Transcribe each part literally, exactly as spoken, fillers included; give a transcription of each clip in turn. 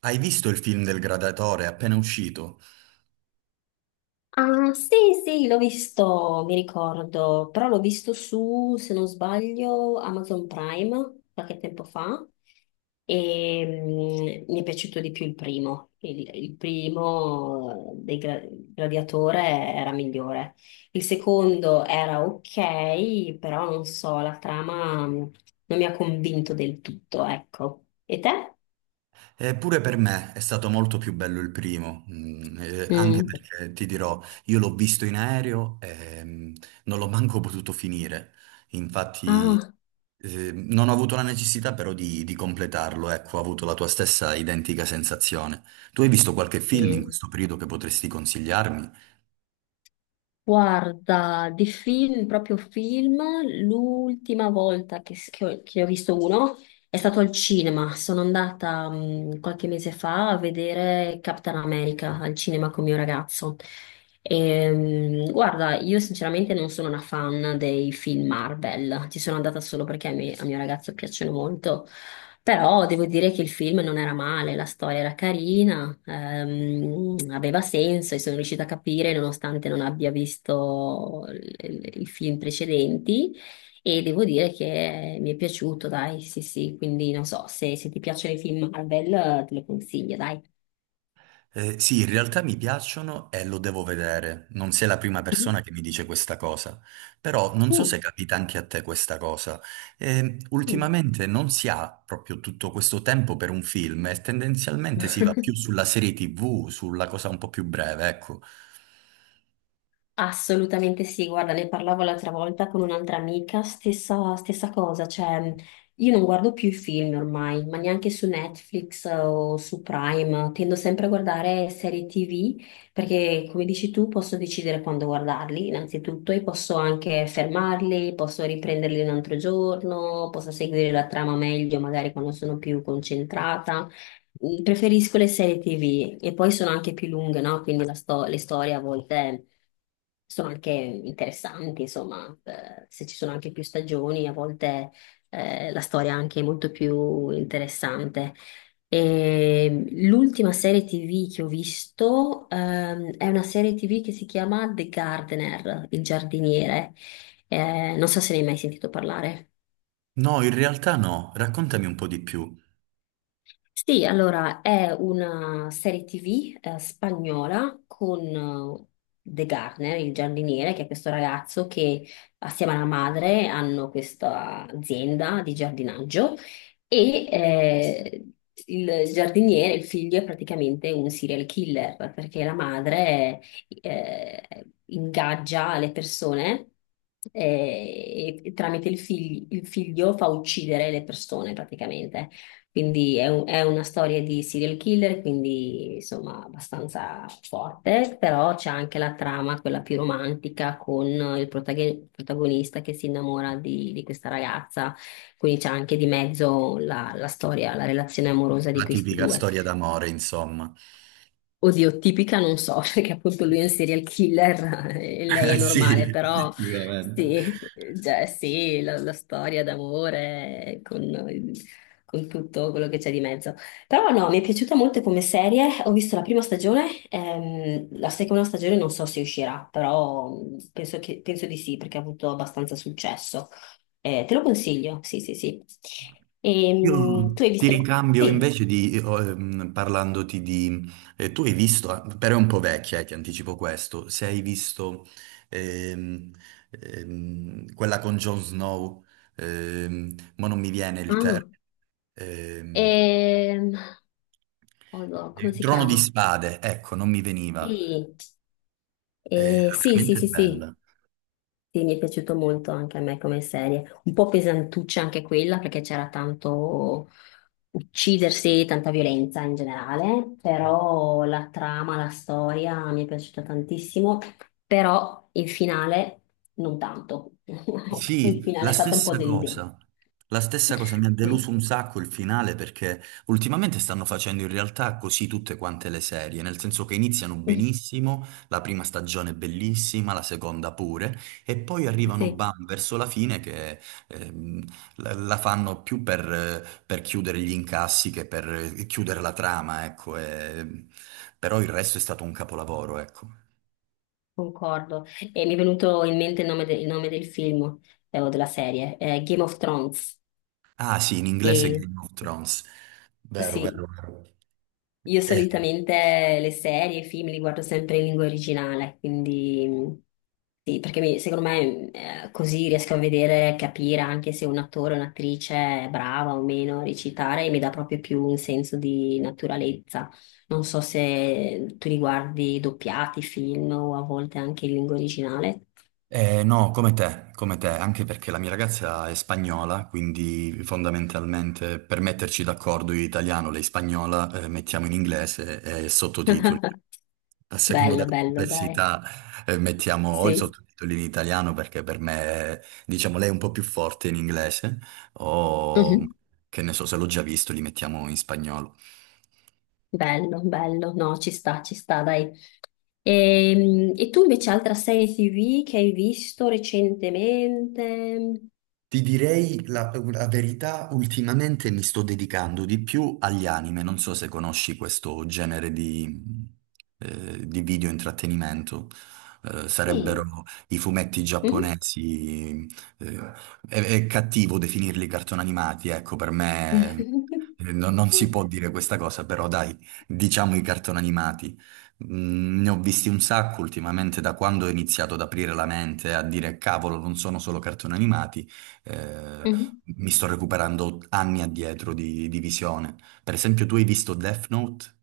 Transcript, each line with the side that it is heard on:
right: Hai visto il film del Gladiatore appena uscito?
left: Ah, sì, sì, l'ho visto, mi ricordo, però l'ho visto su, se non sbaglio, Amazon Prime qualche tempo fa e mm, mi è piaciuto di più il primo. Il, il primo dei gra- Gladiatore era migliore. Il secondo era ok, però non so, la trama mm, non mi ha convinto del tutto, ecco. E te?
right: Eppure per me è stato molto più bello il primo, mm, eh, anche
left: Mm.
right: perché ti dirò, io l'ho visto in aereo e mm, non l'ho manco potuto finire. Infatti,
left: Ah,
right: eh, non ho avuto la necessità però di, di completarlo, ecco, ho avuto la tua stessa identica sensazione. Tu hai visto qualche film in
left: sì.
right: questo periodo che potresti consigliarmi?
left: Guarda, di film, proprio film, l'ultima volta che, s- che ho, che ho visto uno è stato al cinema. Sono andata mh, qualche mese fa a vedere Capitan America al cinema con mio ragazzo. Ehm, guarda, io sinceramente non sono una fan dei film Marvel, ci sono andata solo perché a me- a mio ragazzo piacciono molto. Però devo dire che il film non era male, la storia era carina, ehm, aveva senso e sono riuscita a capire nonostante non abbia visto il- i film precedenti e devo dire che mi è piaciuto, dai, sì sì, quindi non so, se, se ti piacciono i film Marvel eh, te lo consiglio, dai.
right: Eh, sì, in realtà mi piacciono e lo devo vedere. Non sei la prima
left: Mhm.
right: persona che mi dice questa cosa, però non so
left: Mm.
right: se capita anche a te questa cosa. Eh, ultimamente non si ha proprio tutto questo tempo per un film e tendenzialmente si
left: Mm.
right: va più sulla serie T V, sulla cosa un po' più breve, ecco.
left: Assolutamente sì, guarda, ne parlavo l'altra volta con un'altra amica, stessa, stessa cosa, cioè io non guardo più i film ormai, ma neanche su Netflix eh, o su Prime, tendo sempre a guardare serie T V perché come dici tu posso decidere quando guardarli innanzitutto e posso anche fermarli, posso riprenderli un altro giorno, posso seguire la trama meglio magari quando sono più concentrata. Preferisco le serie T V e poi sono anche più lunghe, no? Quindi la sto- le storie a volte sono anche interessanti, insomma, eh, se ci sono anche più stagioni, a volte eh, la storia anche è molto più interessante. E l'ultima serie T V che ho visto ehm, è una serie T V che si chiama The Gardener, il giardiniere. Eh, non so se ne hai mai sentito parlare.
right: No, in realtà no. Raccontami un po' di più.
left: Sì, allora è una serie T V eh, spagnola con eh, De Garner, il giardiniere, che è questo ragazzo che assieme alla madre hanno questa azienda di giardinaggio e eh, il giardiniere, il figlio, è praticamente un serial killer perché la madre eh, ingaggia le persone eh, e tramite il fig- il figlio fa uccidere le persone praticamente. Quindi è, un- è una storia di serial killer, quindi insomma abbastanza forte, però c'è anche la trama, quella più romantica, con il protago- protagonista che si innamora di, di questa ragazza, quindi c'è anche di mezzo la la storia, la relazione amorosa di
right: La
left: questi
right: tipica
left: due.
right: storia d'amore, insomma.
left: Oddio, tipica non so, perché appunto lui è un serial killer e lei è
right: Eh
left: normale,
right: sì,
left: però
right: effettivamente.
left: sì, cioè sì, la, la storia d'amore con, con tutto quello che c'è di mezzo. Però no, mi è piaciuta molto come serie, ho visto la prima stagione, ehm, la seconda stagione non so se uscirà, però mh, penso che- penso di sì, perché ha avuto abbastanza successo. Eh, te lo consiglio, sì, sì, sì.
right: Io
left: Ehm, tu hai
right: ti
left: visto...
right: ricambio
left: Sì.
right: invece di, io, ehm, parlandoti di... eh, tu hai visto, ah, però è un po' vecchia, eh, ti anticipo questo, se hai visto ehm, ehm, quella con Jon Snow, ehm, ma non mi viene il
left: Ah.
right: termine, ehm,
left: Ehm, Oddio, come si
right: Trono di
left: chiama?
right: Spade, ecco, non mi veniva,
left: Sì,
right: era
left: eh, sì, sì,
right: veramente
left: sì, sì,
right: bella.
left: sì, mi è piaciuto molto anche a me come serie. Un po' pesantuccia anche quella perché c'era tanto uccidersi, tanta violenza in generale, però la trama, la storia mi è piaciuta tantissimo, però il finale non tanto. Ecco, il
right: Sì,
left: finale
right: la
left: è stato un po'
right: stessa
left: deludente.
right: cosa. La stessa cosa mi ha deluso
left: Sì,
right: un sacco il finale perché ultimamente stanno facendo in realtà così tutte quante le serie, nel senso che iniziano benissimo, la prima stagione è bellissima, la seconda pure, e poi arrivano
left: sì.
right: bam verso la fine che ehm, la, la fanno più per, eh, per chiudere gli incassi che per eh, chiudere la trama, ecco. e- Però il resto è stato un capolavoro, ecco.
left: Concordo. E mi è venuto in mente il nome, de- il nome del film eh, o della serie, eh, Game of Thrones.
right: Ah sì, in inglese
left: E
right: Game of Thrones. Vero,
left: sì,
right: vero, vero.
left: io
right: Eh,
left: solitamente le serie, i film li guardo sempre in lingua originale, quindi mh, sì, perché mi- secondo me eh, così riesco a vedere, capire anche se un attore o un'attrice è brava o meno a recitare e mi dà proprio più un senso di naturalezza. Non so se tu li guardi doppiati, film o a volte anche in lingua originale.
right: eh, no, come te, come te, anche perché la mia ragazza è spagnola, quindi fondamentalmente per metterci d'accordo io italiano, lei spagnola, eh, mettiamo in inglese e sottotitoli. A secondo
left: Bello,
right: della
left: bello, dai.
right: complessità, eh, mettiamo o i
left: Sì.
right: sottotitoli in italiano perché per me, diciamo, lei è un po' più forte in inglese, o
left: Mhm.
right: che ne so, se l'ho già visto, li mettiamo in spagnolo.
left: Bello, bello. No, ci sta, ci sta, dai. Ehm, E, tu invece altra serie T V che hai visto recentemente?
right: Ti direi la, la verità, ultimamente mi sto dedicando di più agli anime, non so se conosci questo genere di, eh, di video intrattenimento. Eh,
left: Mm.
right: sarebbero i fumetti
left: Mhm.
right: giapponesi, eh, è, è cattivo definirli cartoni animati, ecco, per me eh, non non si può dire questa cosa, però dai, diciamo i cartoni animati. Mm, Ne ho visti un sacco ultimamente da quando ho iniziato ad aprire la mente, a dire cavolo, non sono solo cartoni animati eh,
left: Mhm.
right: mi sto recuperando anni addietro di, di visione. Per esempio, tu hai visto Death Note?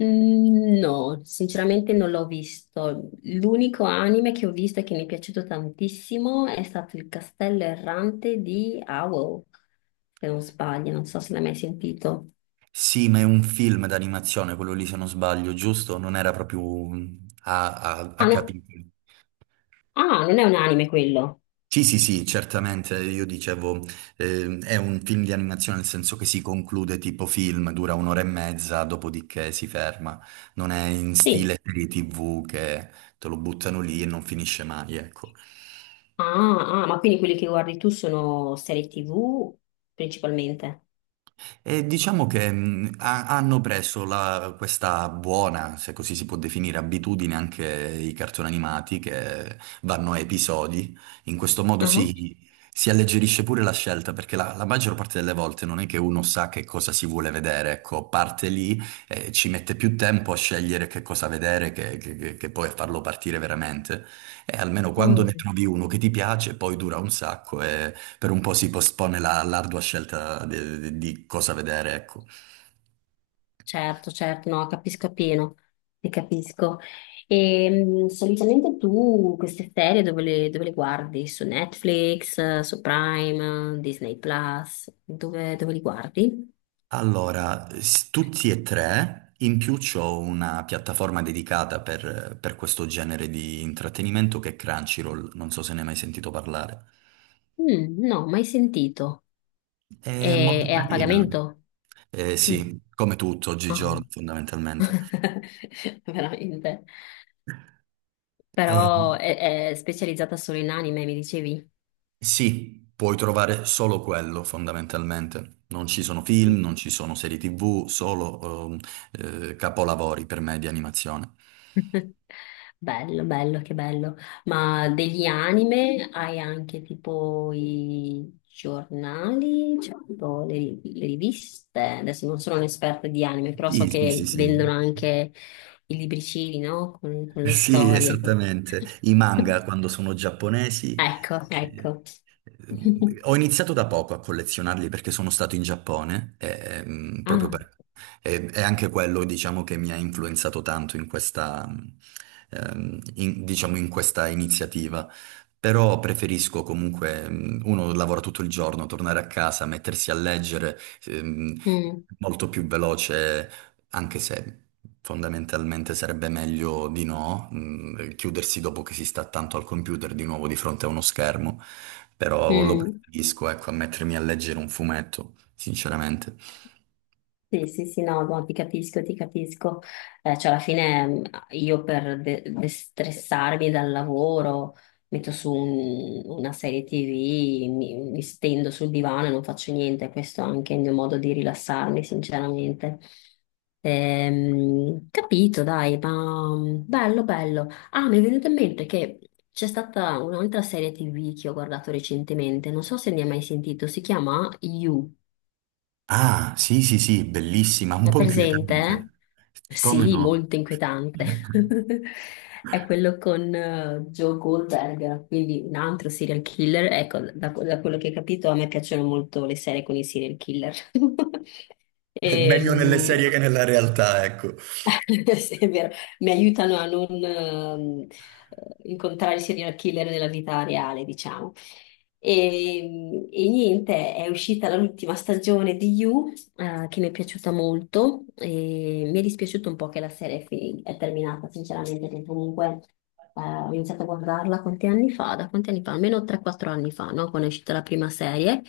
left: Mm, no, sinceramente non l'ho visto. L'unico anime che ho visto e che mi è piaciuto tantissimo è stato Il Castello Errante di Owl, se non sbaglio, non so se l'hai mai sentito.
right: Sì, ma è un film d'animazione, quello lì se non sbaglio, giusto? Non era proprio un- a, a, a
left: Ah, no.
right: capitoli.
left: Ah, non è un anime quello.
right: Sì, sì, sì, certamente, io dicevo, eh, è un film di animazione nel senso che si conclude tipo film, dura un'ora e mezza, dopodiché si ferma. Non è in
left: Sì.
right: stile serie T V che te lo buttano lì e non finisce mai, ecco.
left: Ah, ah, ma quindi quelli che guardi tu sono serie T V principalmente?
right: E diciamo che mh, ha- hanno preso la- questa buona, se così si può definire, abitudine anche i cartoni animati che vanno a episodi. In questo modo
left: Mhm.
right: si, si alleggerisce pure la scelta, perché la, la maggior parte delle volte non è che uno sa che cosa si vuole vedere, ecco, parte lì e ci mette più tempo a scegliere che cosa vedere che, che- che- che poi a farlo partire veramente. E almeno quando ne
left: Mm,
right: trovi uno che ti piace, poi dura un sacco per un po' si postpone la- l'ardua scelta de- de- di cosa vedere, ecco.
left: certo, certo, no, capisco appieno, ti capisco. E mm, solitamente tu queste serie dove le, dove le guardi? Su Netflix, eh, su Prime, eh, Disney Plus? Dove, dove li guardi?
right: Allora, s- tutti e tre, in più c'ho una piattaforma dedicata per, per questo genere di intrattenimento che è Crunchyroll, non so se ne hai mai sentito parlare.
left: Mm, no, mai sentito.
right: È
left: E-
right: molto
left: È a
right: carina.
left: pagamento?
right: Eh,
left: Sì.
right: sì, come tutto
left: Ah.
right: oggigiorno fondamentalmente.
left: Veramente.
right: Eh,
left: Però è, è specializzata solo in anime, mi dicevi?
right: Sì, puoi trovare solo quello fondamentalmente. Non ci sono film, non ci sono serie T V, solo ehm, eh, capolavori per me di animazione.
left: Bello, bello, che bello. Ma degli anime hai anche tipo i giornali, cioè tipo le, le riviste. Adesso non sono un'esperta di anime, però so
right: Sì, sì,
left: che
right: sì, sì.
left: vendono anche i libricini, no? Con, con le
right: Sì,
left: storie.
right: esattamente. I manga quando sono giapponesi.
left: Ecco,
right: eh,
left: ecco.
right: eh, Ho iniziato da poco a collezionarli perché sono stato in Giappone, eh, ehm, proprio
left: Ah,
right: per... e è anche quello, diciamo, che mi ha influenzato tanto in questa, ehm, in- diciamo, in questa iniziativa. Però preferisco comunque, mm, uno lavora tutto il giorno, tornare a casa, mettersi a leggere, ehm,
left: mm,
right: molto più veloce anche se fondamentalmente sarebbe meglio di no, mh, chiudersi dopo che si sta tanto al computer di nuovo di fronte a uno schermo, però lo
left: mm.
right: preferisco, ecco, a mettermi a leggere un fumetto, sinceramente.
left: Sì, sì, sì, no, no, ti capisco, ti capisco. Eh, cioè, alla fine mh, io per de- destressarmi dal lavoro metto su un- una serie T V, mi, mi stendo sul divano e non faccio niente. Questo è anche il mio modo di rilassarmi, sinceramente. Ehm, capito, dai, ma mh, bello, bello. Ah, mi è venuto in mente che c'è stata un'altra serie T V che ho guardato recentemente, non so se ne hai mai sentito, si chiama You.
right: Ah, sì, sì, sì, bellissima, un
left: È
right: po'
left: presente?
right: inquietante.
left: Eh?
right: Come
left: Sì,
right: no?
left: molto inquietante. È quello con eh, Joe Goldberg, quindi un altro serial killer. Ecco, da, da quello che ho capito, a me piacciono molto le serie con i serial killer.
right: È meglio nelle
left: Ehm,
right: serie che nella realtà, ecco.
left: sì, è vero, mi aiutano a non ehm, incontrare i serial killer nella vita reale, diciamo. E, e niente, è uscita l'ultima stagione di You eh, che mi è piaciuta molto e mi è dispiaciuto un po' che la serie è, fi- è terminata, sinceramente, perché comunque eh, ho iniziato a guardarla quanti anni fa, da quanti anni fa? Almeno tre quattro anni fa, no? Quando è uscita la prima serie.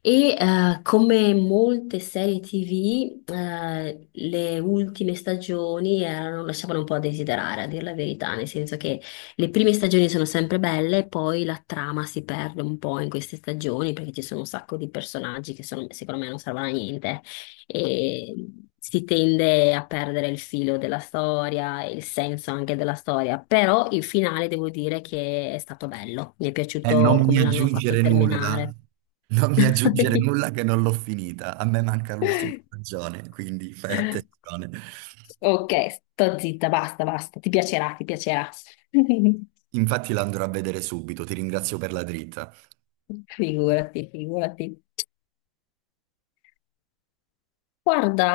left: E eh, come molte serie T V, eh, le ultime stagioni erano- lasciavano un po' a desiderare, a dir la verità, nel senso che le prime stagioni sono sempre belle, poi la trama si perde un po' in queste stagioni perché ci sono un sacco di personaggi che sono- secondo me non servono a niente e si tende a perdere il filo della storia, e il senso anche della storia, però il finale devo dire che è stato bello, mi è
right: E
left: piaciuto
right: non mi
left: come l'hanno fatto
right: aggiungere nulla,
left: terminare.
right: non mi aggiungere nulla che non l'ho finita. A me manca l'ultima stagione, quindi fai attenzione.
left: Ok, sto zitta, basta, basta, ti piacerà, ti piacerà.
right: Infatti la andrò a vedere subito, ti ringrazio per la dritta.
left: Figurati, figurati. Guarda,